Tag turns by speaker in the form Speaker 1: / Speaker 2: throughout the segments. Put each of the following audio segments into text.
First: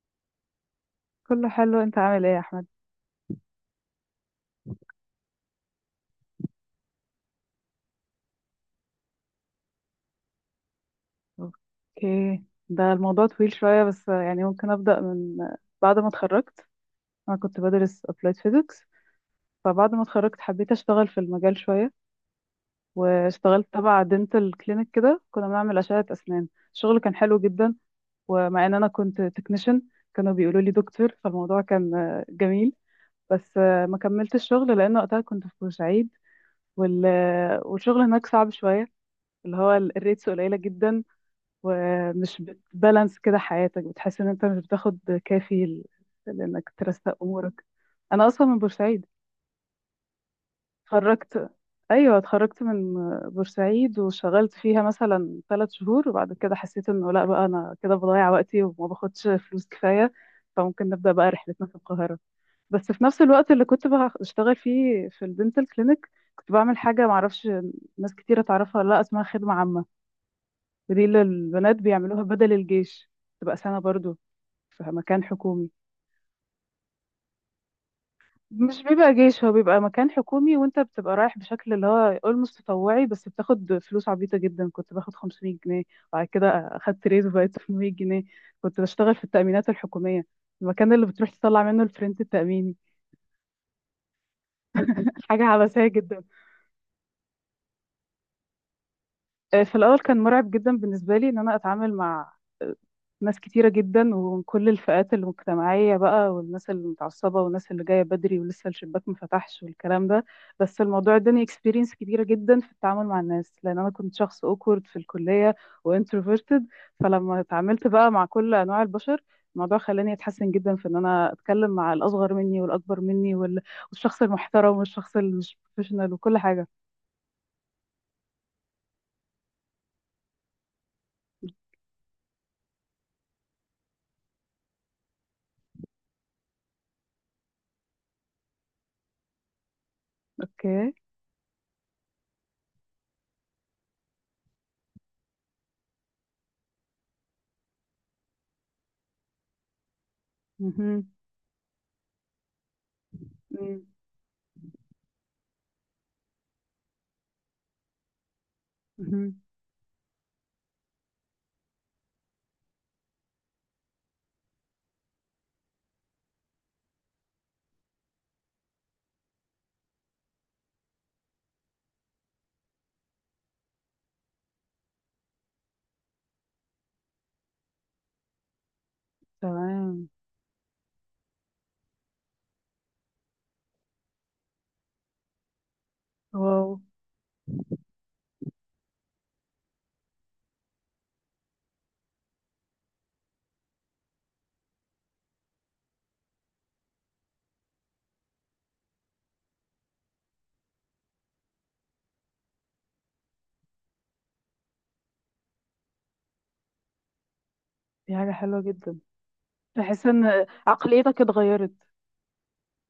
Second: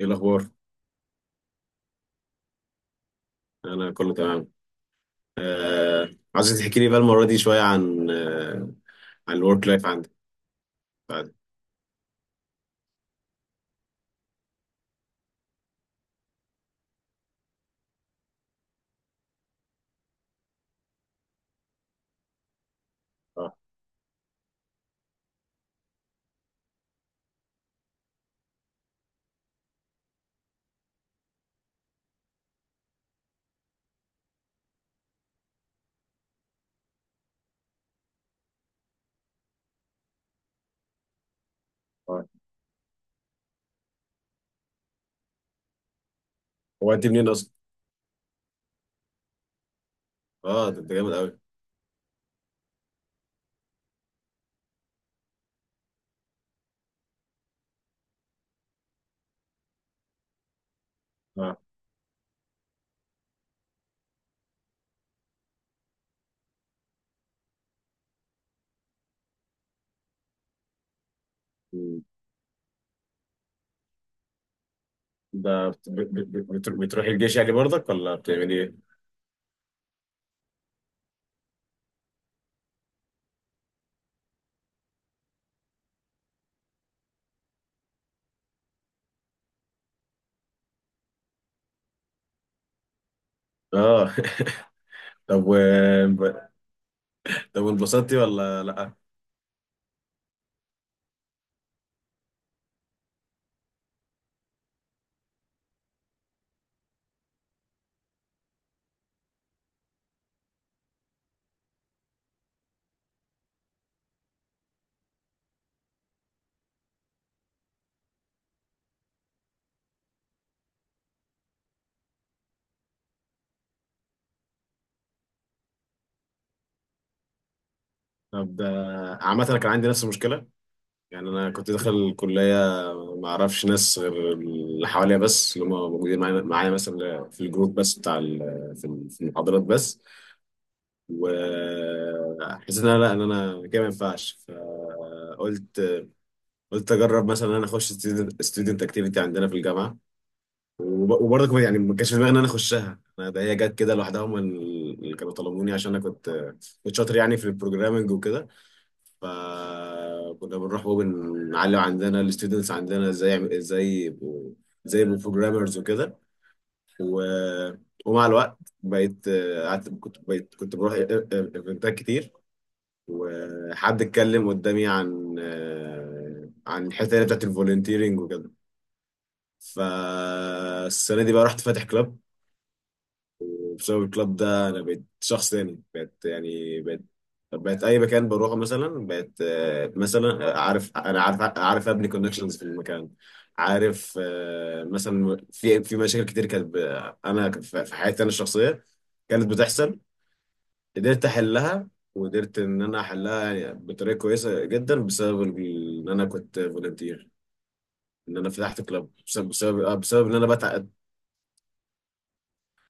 Speaker 1: ايه الاخبار؟
Speaker 2: كله حلو، انت عامل ايه يا احمد؟
Speaker 1: انا كله تمام. آه، عايز تحكي لي بقى المره دي شويه عن عن الورك لايف عندك بعد.
Speaker 2: اوكي. ده الموضوع طويل شوية، بس يعني ممكن ابدأ من بعد ما اتخرجت. انا كنت بدرس applied physics. فبعد ما اتخرجت حبيت اشتغل في المجال شوية،
Speaker 1: اه.
Speaker 2: واشتغلت تبع دنتال كلينيك كده كنا بنعمل أشعة اسنان. الشغل كان حلو جدا، ومع ان انا كنت تكنيشن كانوا بيقولوا لي دكتور فالموضوع كان جميل. بس ما كملتش الشغل لان وقتها كنت في بورسعيد، وال... والشغل هناك صعب شوية، اللي هو الريتس قليلة جدا
Speaker 1: اه،
Speaker 2: ومش بتبالانس كده حياتك بتحس ان انت مش بتاخد كافي لانك
Speaker 1: هو انت
Speaker 2: ترسق
Speaker 1: منين اصلا؟
Speaker 2: امورك. انا اصلا من بورسعيد.
Speaker 1: اه، ده انت جامد قوي.
Speaker 2: اتخرجت ايوه اتخرجت من بورسعيد وشغلت فيها مثلا 3 شهور، وبعد كده حسيت انه لا بقى انا كده بضيع وقتي وما باخدش فلوس كفايه، فممكن نبدا بقى
Speaker 1: اه.
Speaker 2: رحلتنا في القاهره. بس في نفس الوقت اللي كنت بشتغل فيه في الدنتال كلينيك، كنت بعمل حاجه معرفش ناس كتيره تعرفها ولا لا، اسمها خدمه عامه، ودي اللي البنات
Speaker 1: مم.
Speaker 2: بيعملوها بدل الجيش، تبقى سنة برضو، فمكان
Speaker 1: ده
Speaker 2: حكومي.
Speaker 1: بتروحي الجيش يعني برضك ولا بتعملي
Speaker 2: مش
Speaker 1: ايه؟
Speaker 2: بيبقى جيش، هو بيبقى مكان حكومي وانت بتبقى رايح بشكل اللي هو اولموست تطوعي، بس بتاخد فلوس عبيطة جدا. كنت باخد 500 جنيه، وبعد كده اخدت ريز وبقيت 800 جنيه. كنت بشتغل في التأمينات الحكومية، المكان اللي بتروح تطلع منه الفرنت التأميني.
Speaker 1: اه.
Speaker 2: حاجة
Speaker 1: طب
Speaker 2: عبثية جدا.
Speaker 1: طب وانبسطتي ولا لا؟
Speaker 2: آه، في الأول كان مرعب جدا بالنسبة لي إن أنا أتعامل مع آه، ناس كتيرة جدا ومن كل الفئات المجتمعية بقى، والناس المتعصبة والناس اللي جاية بدري ولسه الشباك ما فتحش والكلام ده. بس الموضوع اداني اكسبيرينس كبيرة جدا في التعامل مع الناس، لأن أنا كنت شخص اوكورد في الكلية وانتروفيرتد. فلما اتعاملت بقى مع كل أنواع البشر، الموضوع خلاني اتحسن جدا في ان انا اتكلم مع الاصغر مني والاكبر مني والشخص المحترم والشخص اللي مش بروفيشنال وكل حاجه.
Speaker 1: طب ده عامه انا كان عندي نفس المشكله. يعني انا كنت داخل الكليه ما اعرفش ناس غير اللي حواليا، بس اللي هم موجودين معايا مثلا في الجروب بس بتاع في المحاضرات بس.
Speaker 2: اوكي.
Speaker 1: وحسيت ان انا لا ان انا كده ما ينفعش، فقلت اجرب مثلا ان انا اخش ستودنت اكتيفيتي عندنا في الجامعه.
Speaker 2: مهم.
Speaker 1: وبرضه كمان يعني ما كانش في دماغي ان انا اخشها أنا، ده هي جت
Speaker 2: مم.
Speaker 1: كده لوحدها، هم اللي كانوا طلبوني عشان انا كنت شاطر يعني في البروجرامنج وكده.
Speaker 2: مهم.
Speaker 1: فكنا بنروح وبنعلم عندنا الستودنتس عندنا ازاي يبقوا بروجرامرز وكده. و... ومع الوقت بقيت قعدت كنت بقيت كنت بروح ايفنتات كتير. وحد اتكلم قدامي عن عن الحته اللي بتاعت الفولنتيرنج وكده.
Speaker 2: تمام.
Speaker 1: فالسنه دي بقى رحت فاتح كلاب، وبسبب الكلاب ده انا بقيت شخص تاني، بقيت
Speaker 2: واو،
Speaker 1: يعني بقيت اي مكان بروحه. مثلا بقيت آه، مثلا آه، عارف، انا عارف ابني كونكشنز في المكان. عارف مثلا في مشاكل كتير كانت انا في حياتي انا الشخصيه كانت بتحصل، قدرت احلها. وقدرت ان انا احلها يعني بطريقه كويسه جدا بسبب ان انا كنت فولنتير.
Speaker 2: دي حاجة
Speaker 1: ان انا
Speaker 2: حلوة
Speaker 1: فتحت
Speaker 2: جدا.
Speaker 1: كلاب
Speaker 2: تحس
Speaker 1: بسبب ان
Speaker 2: ان
Speaker 1: انا
Speaker 2: عقليتك اتغيرت؟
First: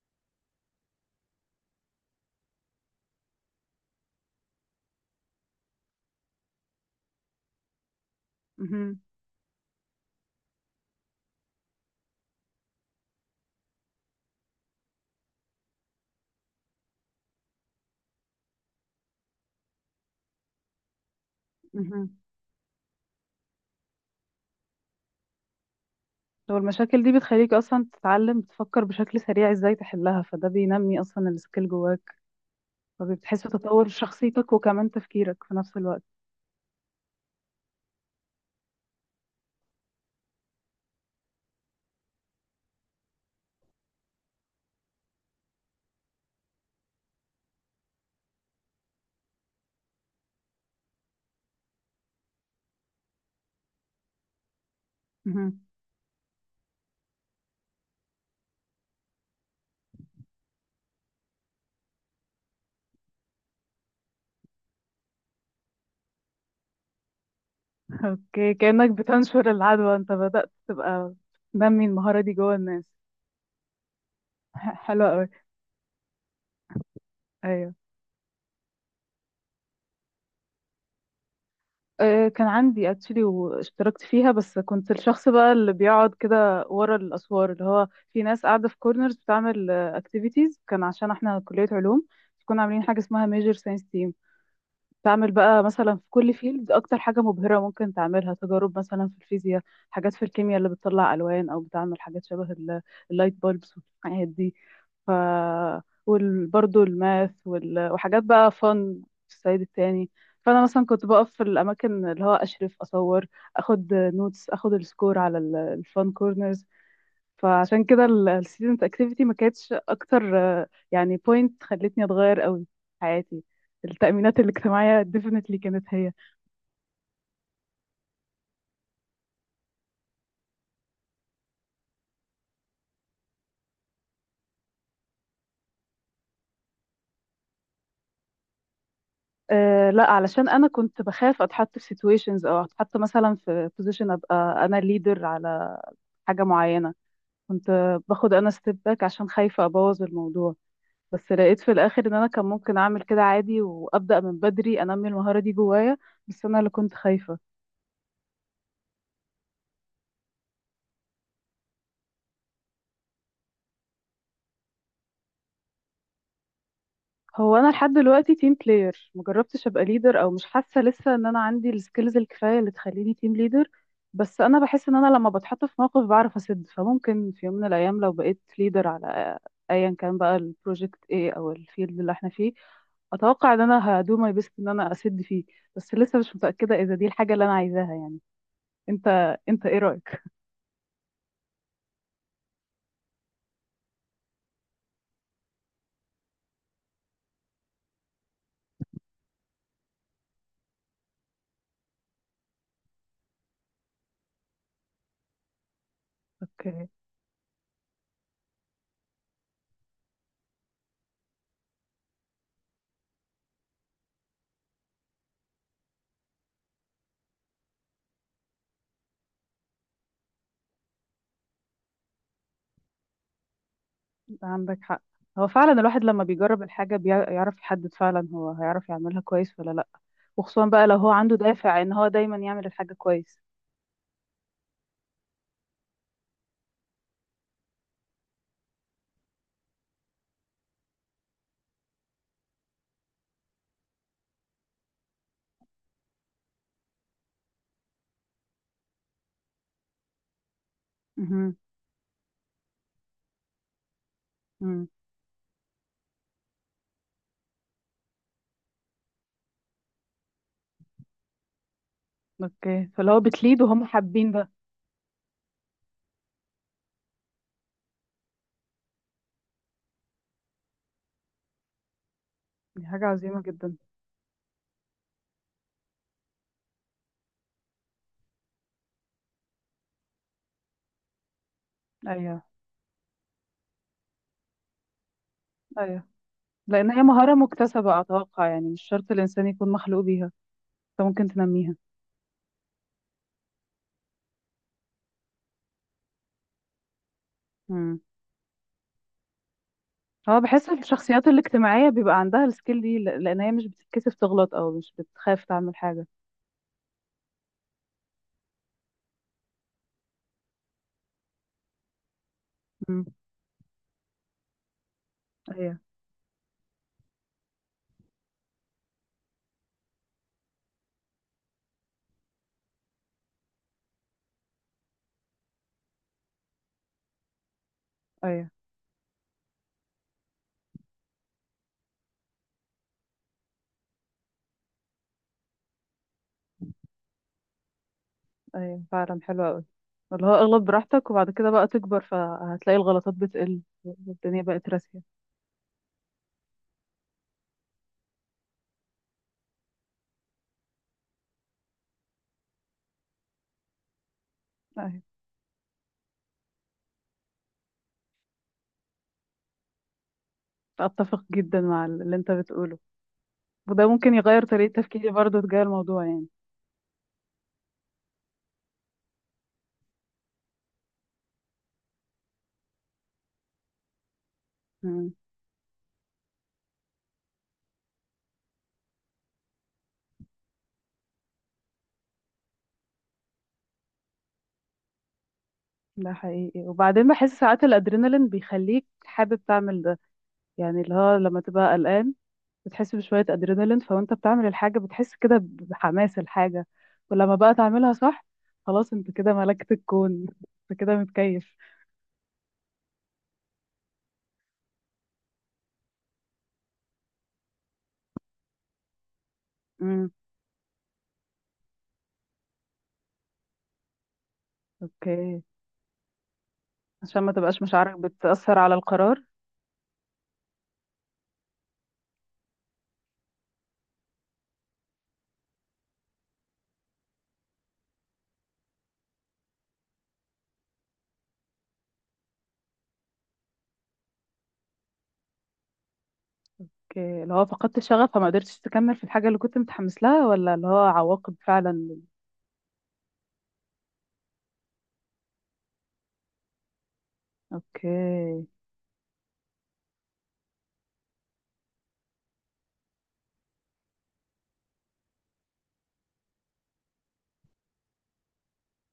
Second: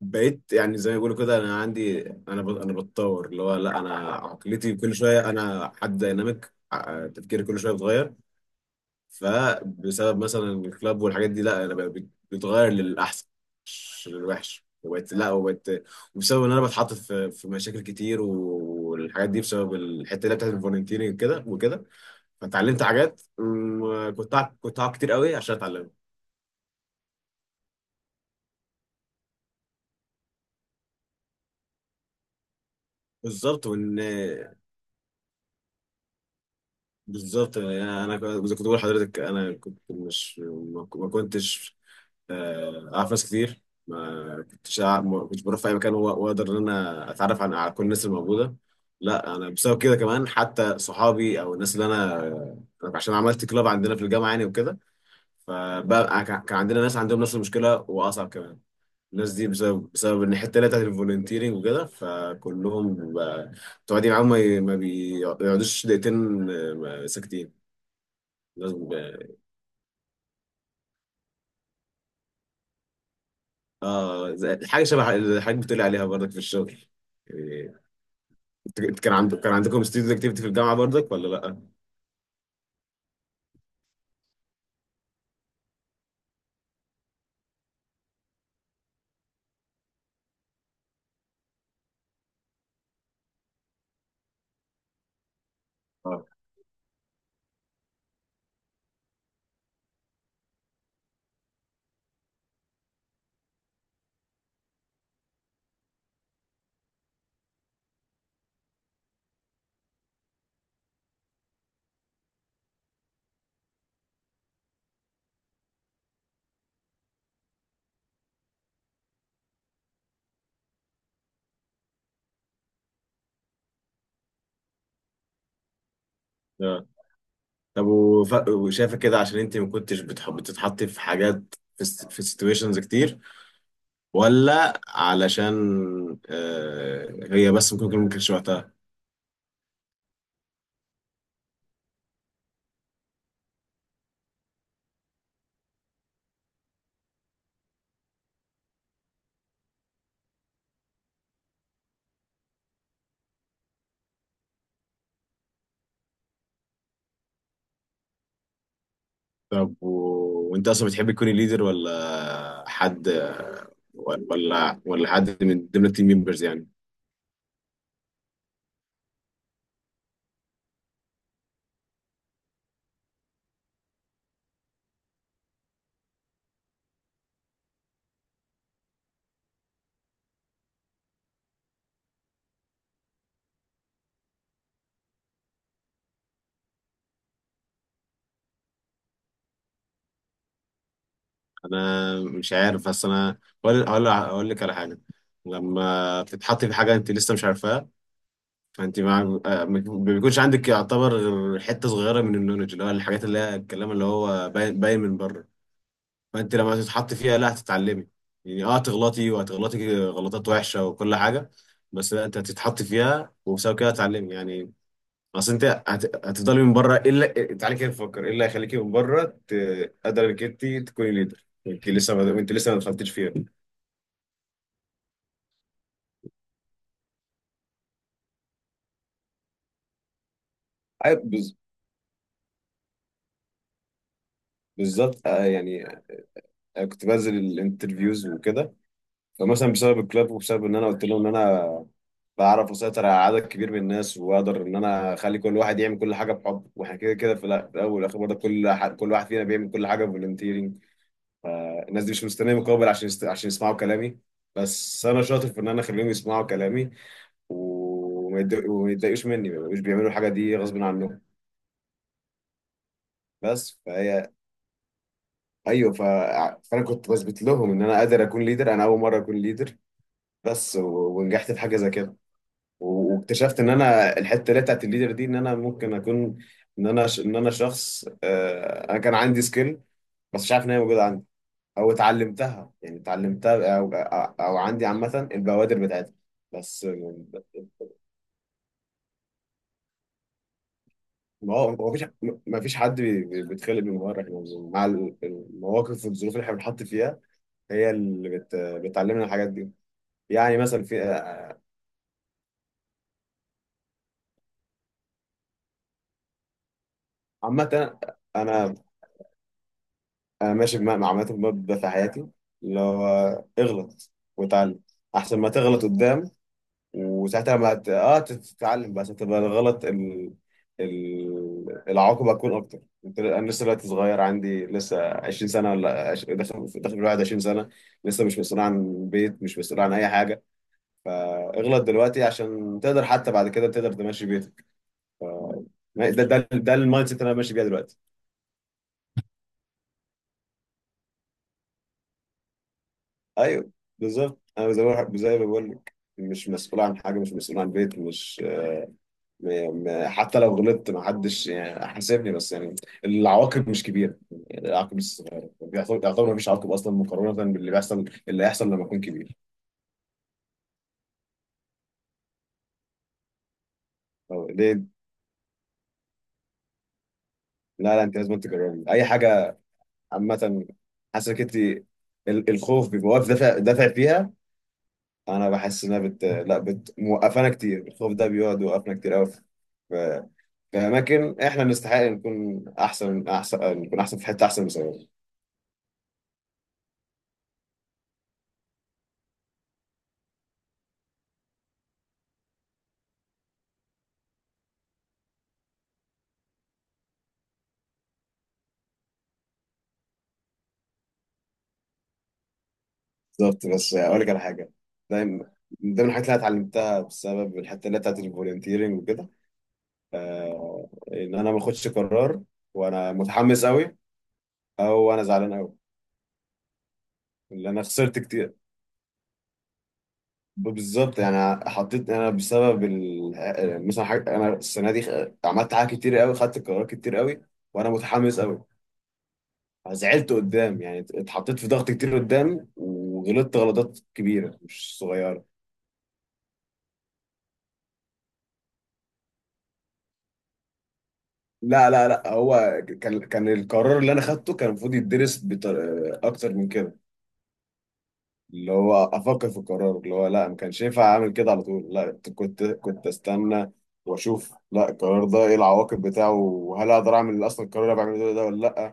Speaker 1: بقيت يعني زي ما بيقولوا كده انا عندي، انا بتطور، اللي هو لا انا عقليتي كل شويه، انا حد دايناميك، تفكيري كل شويه بيتغير.
Speaker 2: مهم.
Speaker 1: فبسبب مثلا الكلاب والحاجات دي لا انا بقى بتغير للاحسن مش للوحش، وبقت لا وبقت وبسبب ان انا بتحط في مشاكل كتير والحاجات دي بسبب الحته اللي هي بتاعت الفولنتيرنج كده وكده.
Speaker 2: مهم.
Speaker 1: فتعلمت حاجات م- كنت أع- كنت أقعد كتير قوي عشان اتعلمها.
Speaker 2: هو المشاكل دي بتخليك اصلا تتعلم تفكر بشكل سريع ازاي تحلها، فده بينمي اصلا السكيل جواك، فبتحس
Speaker 1: بالظبط
Speaker 2: بتطور
Speaker 1: وان
Speaker 2: شخصيتك وكمان تفكيرك في نفس الوقت.
Speaker 1: بالظبط يعني زي ما كنت بقول لحضرتك انا كنت مش ما ما كنتش آه، اعرف ناس كتير، ما كنتش بروح في اي مكان واقدر ان انا اتعرف على كل الناس الموجوده. لا انا بسبب كده كمان حتى صحابي او الناس اللي انا، أنا عشان عملت كلاب عندنا في الجامعه يعني وكده.
Speaker 2: مهم.
Speaker 1: فبقى كان عندنا ناس عندهم نفس المشكله واصعب كمان. الناس دي بسبب ان الحته اللي هي بتاعت الفولنتيرنج وكده فكلهم تقعدي معاهم ما بيقعدوش دقيقتين ساكتين.
Speaker 2: اوكي،
Speaker 1: لازم
Speaker 2: كأنك
Speaker 1: ب-
Speaker 2: بتنشر العدوى، انت بدأت تبقى تنمي المهارة دي جوه الناس.
Speaker 1: اه، حاجه شبه
Speaker 2: حلوة
Speaker 1: الحاجات
Speaker 2: قوي.
Speaker 1: اللي حضرتك بتقولي عليها برضك في الشغل
Speaker 2: ايوه.
Speaker 1: يعني. انت كان عندك كان عندكم ستودنت اكتيفيتي في الجامعه برضك ولا لا؟
Speaker 2: آه، كان عندي اكشلي واشتركت فيها، بس كنت الشخص بقى اللي بيقعد كده ورا الاسوار اللي هو في ناس قاعده في كورنرز بتعمل اكتيفيتيز، كان عشان احنا كليه علوم كنا عاملين حاجه اسمها ميجر ساينس تيم. تعمل بقى مثلا في
Speaker 1: اه.
Speaker 2: كل فيلد اكتر حاجة مبهرة ممكن تعملها، تجارب مثلا في الفيزياء، حاجات في الكيمياء اللي بتطلع الوان او بتعمل حاجات شبه اللايت بولبس والحاجات دي. ف وبرضه الماث وحاجات بقى فن في الصعيد التاني. فانا مثلا كنت بقف في الاماكن اللي هو اشرف اصور، اخد نوتس، اخد السكور على الفان كورنرز. فعشان كده الستودنت اكتيفيتي ما كانتش اكتر يعني بوينت خلتني اتغير قوي في حياتي. التأمينات الاجتماعية definitely كانت هي.
Speaker 1: اه، طب وشايفه كده عشان انت ما كنتش بتحب بتتحطي في حاجات في في سيتويشنز كتير ولا علشان هي بس ممكن يكون ما كانش وقتها؟
Speaker 2: أه، لا، علشان أنا كنت بخاف أتحط في situations أو أتحط مثلا في position أبقى أنا leader على حاجة معينة. كنت باخد أنا step back عشان خايفة أبوظ الموضوع. بس لقيت في الآخر إن أنا كان ممكن أعمل كده عادي وأبدأ من بدري أنمي المهارة دي جوايا، بس أنا اللي كنت خايفة.
Speaker 1: طب وانت اصلا بتحب تكوني ليدر ولا حد، ولا حد من ضمن التيم ممبرز يعني؟
Speaker 2: هو انا لحد دلوقتي تيم بلاير، مجربتش ابقى ليدر، او مش حاسه لسه ان انا عندي السكيلز الكفايه اللي تخليني تيم ليدر. بس انا بحس ان انا لما بتحط في موقف بعرف اسد، فممكن في يوم من الايام لو بقيت ليدر على ايا كان بقى البروجكت ايه او الفيلد اللي احنا فيه، اتوقع ان انا هدو ماي بيست ان انا اسد فيه. بس لسه مش متاكده اذا دي الحاجه اللي انا عايزاها يعني. انت ايه رايك؟
Speaker 1: انا مش عارف، بس انا هقول لك على حاجه. لما تتحطي في حاجه انت لسه مش عارفاها، فانت ما بيكونش عندك يعتبر غير حته صغيره من النولج، اللي هو الحاجات اللي هي الكلام اللي هو باين من بره. فانت لما
Speaker 2: اوكي،
Speaker 1: تتحط فيها لا هتتعلمي يعني. اه هتغلطي وهتغلطي غلطات وحشه وكل حاجه، بس لا انت هتتحط فيها وبسبب كده هتتعلمي يعني. اصل انت هتفضلي من بره ايه اللي، تعالي كده نفكر ايه اللي هيخليكي من بره قادره انك انت تكوني ليدر، انت لسه ما انت لسه ما دخلتيش فيها.
Speaker 2: انت عندك حق. هو فعلا الواحد لما بيجرب الحاجه بيعرف يحدد فعلا هو هيعرف يعملها كويس ولا لا، وخصوصا بقى لو هو
Speaker 1: أي-
Speaker 2: عنده
Speaker 1: بز-
Speaker 2: دافع ان هو دايما يعمل الحاجة كويس.
Speaker 1: بالظبط يعني كنت بنزل الانترفيوز وكده. فمثلا بسبب الكلاب وبسبب ان انا قلت لهم ان انا بعرف اسيطر على عدد كبير من الناس واقدر ان انا اخلي كل واحد يعمل كل حاجه بحب، واحنا كده كده في في الاول والاخر برضه كل كل واحد فينا بيعمل كل حاجه فولنتيرنج.
Speaker 2: مهم.
Speaker 1: الناس دي مش مستنيه مقابل عشان عشان يسمعوا كلامي،
Speaker 2: مم.
Speaker 1: بس انا شاطر في ان انا اخليهم يسمعوا كلامي وما يتضايقوش مني، ما يبقوش بيعملوا الحاجه دي غصب عنهم.
Speaker 2: اوكي، فلو هو بتليد
Speaker 1: بس
Speaker 2: وهم
Speaker 1: فهي
Speaker 2: حابين ده.
Speaker 1: ايوه ف... فانا كنت بثبت لهم ان انا قادر اكون ليدر، انا اول مره اكون ليدر، ونجحت في حاجه زي كده.
Speaker 2: دي حاجة عظيمة
Speaker 1: واكتشفت ان
Speaker 2: جدا.
Speaker 1: انا الحته اللي بتاعت الليدر دي ان انا ممكن اكون، ان انا شخص انا كان عندي سكيل بس مش عارف ان هي موجوده عندي، او
Speaker 2: ايوه،
Speaker 1: اتعلمتها يعني اتعلمتها او او عندي عامه البوادر
Speaker 2: ايوه.
Speaker 1: بتاعتها. بس
Speaker 2: لان هي مهارة مكتسبة اتوقع، يعني مش شرط الانسان يكون مخلوق بيها، انت ممكن
Speaker 1: ما هو
Speaker 2: تنميها.
Speaker 1: ما فيش ما فيش حد بيتخلق من مره، احنا مع المواقف والظروف اللي احنا بنحط فيها هي
Speaker 2: مم.
Speaker 1: اللي بتعلمنا الحاجات دي.
Speaker 2: هو
Speaker 1: يعني
Speaker 2: بحس في
Speaker 1: مثلا في
Speaker 2: الشخصيات الاجتماعية بيبقى عندها السكيل دي، لان هي مش بتتكسف تغلط او مش بتخاف تعمل حاجة.
Speaker 1: عامه، انا انا ماشي بمبدأ، عامه بمبدأ في حياتي اللي
Speaker 2: مم.
Speaker 1: هو اغلط واتعلم احسن ما
Speaker 2: ايوه.
Speaker 1: تغلط قدام. وساعتها ما ت... اه تتعلم بس هتبقى العواقب هتكون اكتر. انا لسه دلوقتي صغير، عندي لسه 20 سنه، ولا عش... داخل داخل الواحد 20 سنه، لسه مش
Speaker 2: ايوه.
Speaker 1: مسؤول عن بيت، مش مسؤول عن اي حاجه. فاغلط دلوقتي عشان تقدر حتى بعد كده تقدر تمشي بيتك. ده المايند سيت اللي انا ماشي بيها دلوقتي.
Speaker 2: ايوه فعلا حلوة قوي، اللي هو اغلط براحتك وبعد كده بقى تكبر فهتلاقي الغلطات بتقل
Speaker 1: ايوه بالظبط،
Speaker 2: والدنيا بقت
Speaker 1: انا زي ما
Speaker 2: راسية.
Speaker 1: زي ما بقول لك مش مسؤول عن حاجه، مش مسؤول عن بيت، مش م... م... حتى لو غلطت ما حدش يعني حاسبني. بس يعني العواقب مش كبيره، يعني العواقب
Speaker 2: أيوه.
Speaker 1: مش صغيره، يعتبر يعتبر ما فيش عواقب اصلا مقارنه باللي بيحصل اللي هيحصل لما اكون كبير.
Speaker 2: اتفق جدا مع اللي انت بتقوله، وده ممكن يغير
Speaker 1: أو
Speaker 2: طريقة
Speaker 1: ليه؟
Speaker 2: تفكيري برضو تجاه الموضوع يعني.
Speaker 1: لا لا، انت لازم تجربي اي حاجه. عامه حاسسك انت الخوف بيبقى واقف دافع فيها.
Speaker 2: مم.
Speaker 1: انا بحس انها بت لا بت موقفانا كتير، الخوف ده بيقعد يوقفنا كتير قوي في اماكن احنا نستحق نكون احسن، نكون احسن في حته احسن من زمان.
Speaker 2: ده حقيقي، وبعدين بحس ساعات الادرينالين بيخليك حابب تعمل ده، يعني اللي هو لما تبقى قلقان بتحس بشوية ادرينالين فوانت بتعمل الحاجة بتحس كده بحماس الحاجة، ولما بقى تعملها صح خلاص انت كده ملكت الكون. انت كده متكيف.
Speaker 1: بالظبط، بس اقول لك على حاجه. دايما من من ضمن الحاجات اللي أنا اتعلمتها بسبب الحته اللي بتاعت الفولنتيرنج وكده،
Speaker 2: امم.
Speaker 1: ان انا ما اخدش قرار وانا متحمس قوي او انا
Speaker 2: اوكي،
Speaker 1: زعلان قوي،
Speaker 2: عشان ما تبقاش
Speaker 1: لان انا
Speaker 2: مشاعرك
Speaker 1: خسرت كتير.
Speaker 2: بتأثر على القرار.
Speaker 1: بالظبط، يعني حطيت انا بسبب مثلا حاجة، انا السنه دي عملت حاجات كتير قوي، خدت قرارات كتير قوي وانا متحمس قوي. زعلت قدام يعني، اتحطيت في ضغط كتير قدام وغلطت غلطات كبيرة مش صغيرة.
Speaker 2: اوكي، اللي هو فقدت الشغف فما قدرتش تكمل في الحاجة اللي كنت متحمس لها، ولا اللي هو عواقب
Speaker 1: لا
Speaker 2: فعلا.
Speaker 1: لا لا، هو كان القرار اللي انا خدته كان المفروض اكتر من كده.
Speaker 2: اوكي.
Speaker 1: اللي هو افكر في القرار، اللي هو لا ما كانش ينفع اعمل كده على طول، لا كنت استنى واشوف لا القرار ده ايه العواقب بتاعه، وهل اقدر اعمل اصلا القرار اللي أنا بعمله ده ولا لا.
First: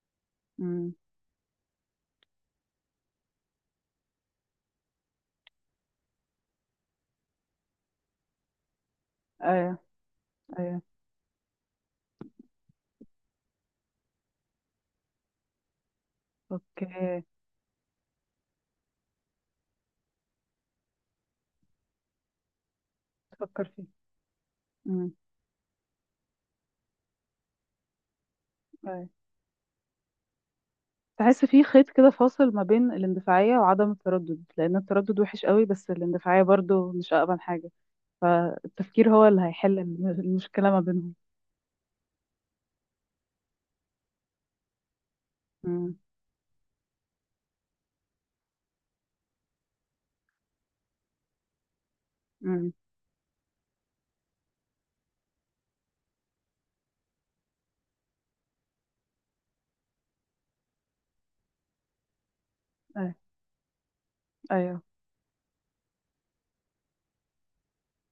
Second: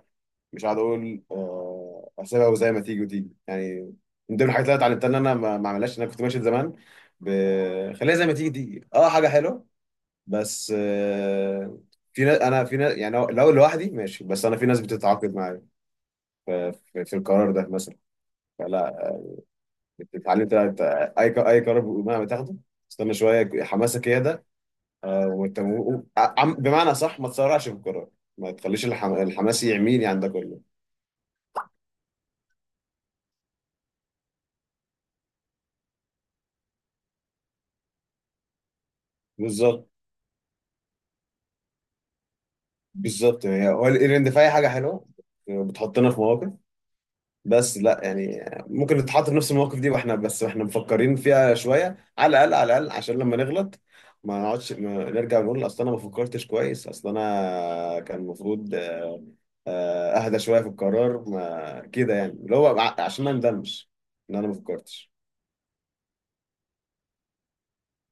Speaker 1: مش قاعد
Speaker 2: امم.
Speaker 1: اقول اسيبها وزي ما تيجي وتيجي يعني. من ضمن الحاجات اللي انا اتعلمتها ان انا ما اعملهاش، ان انا كنت ماشي زمان ب... خليها زي ما تيجي تيجي، اه حاجه حلوه
Speaker 2: ايوه.
Speaker 1: بس
Speaker 2: ايوه.
Speaker 1: في ناس، في ناس يعني لو لو لوحدي ماشي، بس انا في ناس بتتعاقد معايا في, في, في
Speaker 2: اوكي.
Speaker 1: القرار ده مثلا. فلا اتعلمت لا، انت اي اي قرار مهما تاخده استنى شويه
Speaker 2: تفكر فيه.
Speaker 1: حماسك، هي ده.
Speaker 2: امم.
Speaker 1: وانت بمعنى صح ما تسرعش في القرار، ما تخليش
Speaker 2: ايوه.
Speaker 1: الحماس يعميني عندك كله.
Speaker 2: تحس في خيط كده فاصل ما بين الاندفاعية وعدم التردد، لأن التردد وحش قوي بس الاندفاعية برضو مش أقبل حاجة، فالتفكير هو اللي هيحل
Speaker 1: بالظبط
Speaker 2: المشكلة ما بينهم.
Speaker 1: بالظبط هي هو الايفنت في اي حاجه حلوه
Speaker 2: امم.
Speaker 1: بتحطنا في مواقف، بس لا يعني ممكن نتحط في نفس المواقف دي واحنا بس واحنا مفكرين فيها شويه، على
Speaker 2: امم.
Speaker 1: الاقل عشان لما نغلط ما نقعدش ما نرجع نقول اصل انا ما فكرتش كويس، اصل انا كان المفروض اهدى شويه في القرار ما كده يعني. اللي هو
Speaker 2: ايوه.
Speaker 1: عشان ما ندمش ان انا ما
Speaker 2: أيوة.
Speaker 1: فكرتش.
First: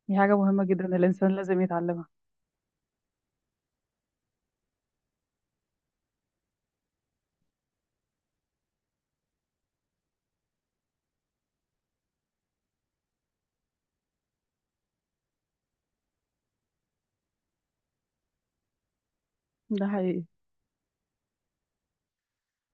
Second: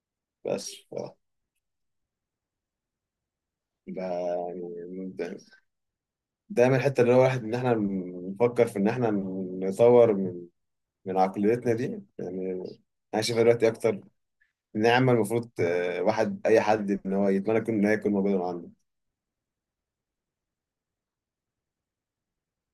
Speaker 2: دي حاجة مهمة
Speaker 1: بس
Speaker 2: جدا،
Speaker 1: ف...
Speaker 2: الإنسان لازم يتعلمها.
Speaker 1: ده يعني ده- دايما الحته اللي هو الواحد ان احنا نفكر في ان احنا نطور من عقليتنا دي يعني، انا شايفها دلوقتي اكتر نعمه. المفروض آه، واحد اي حد ان هو يتمنى يكون ان هي تكون موجوده معانا.
Speaker 2: ده حقيقي.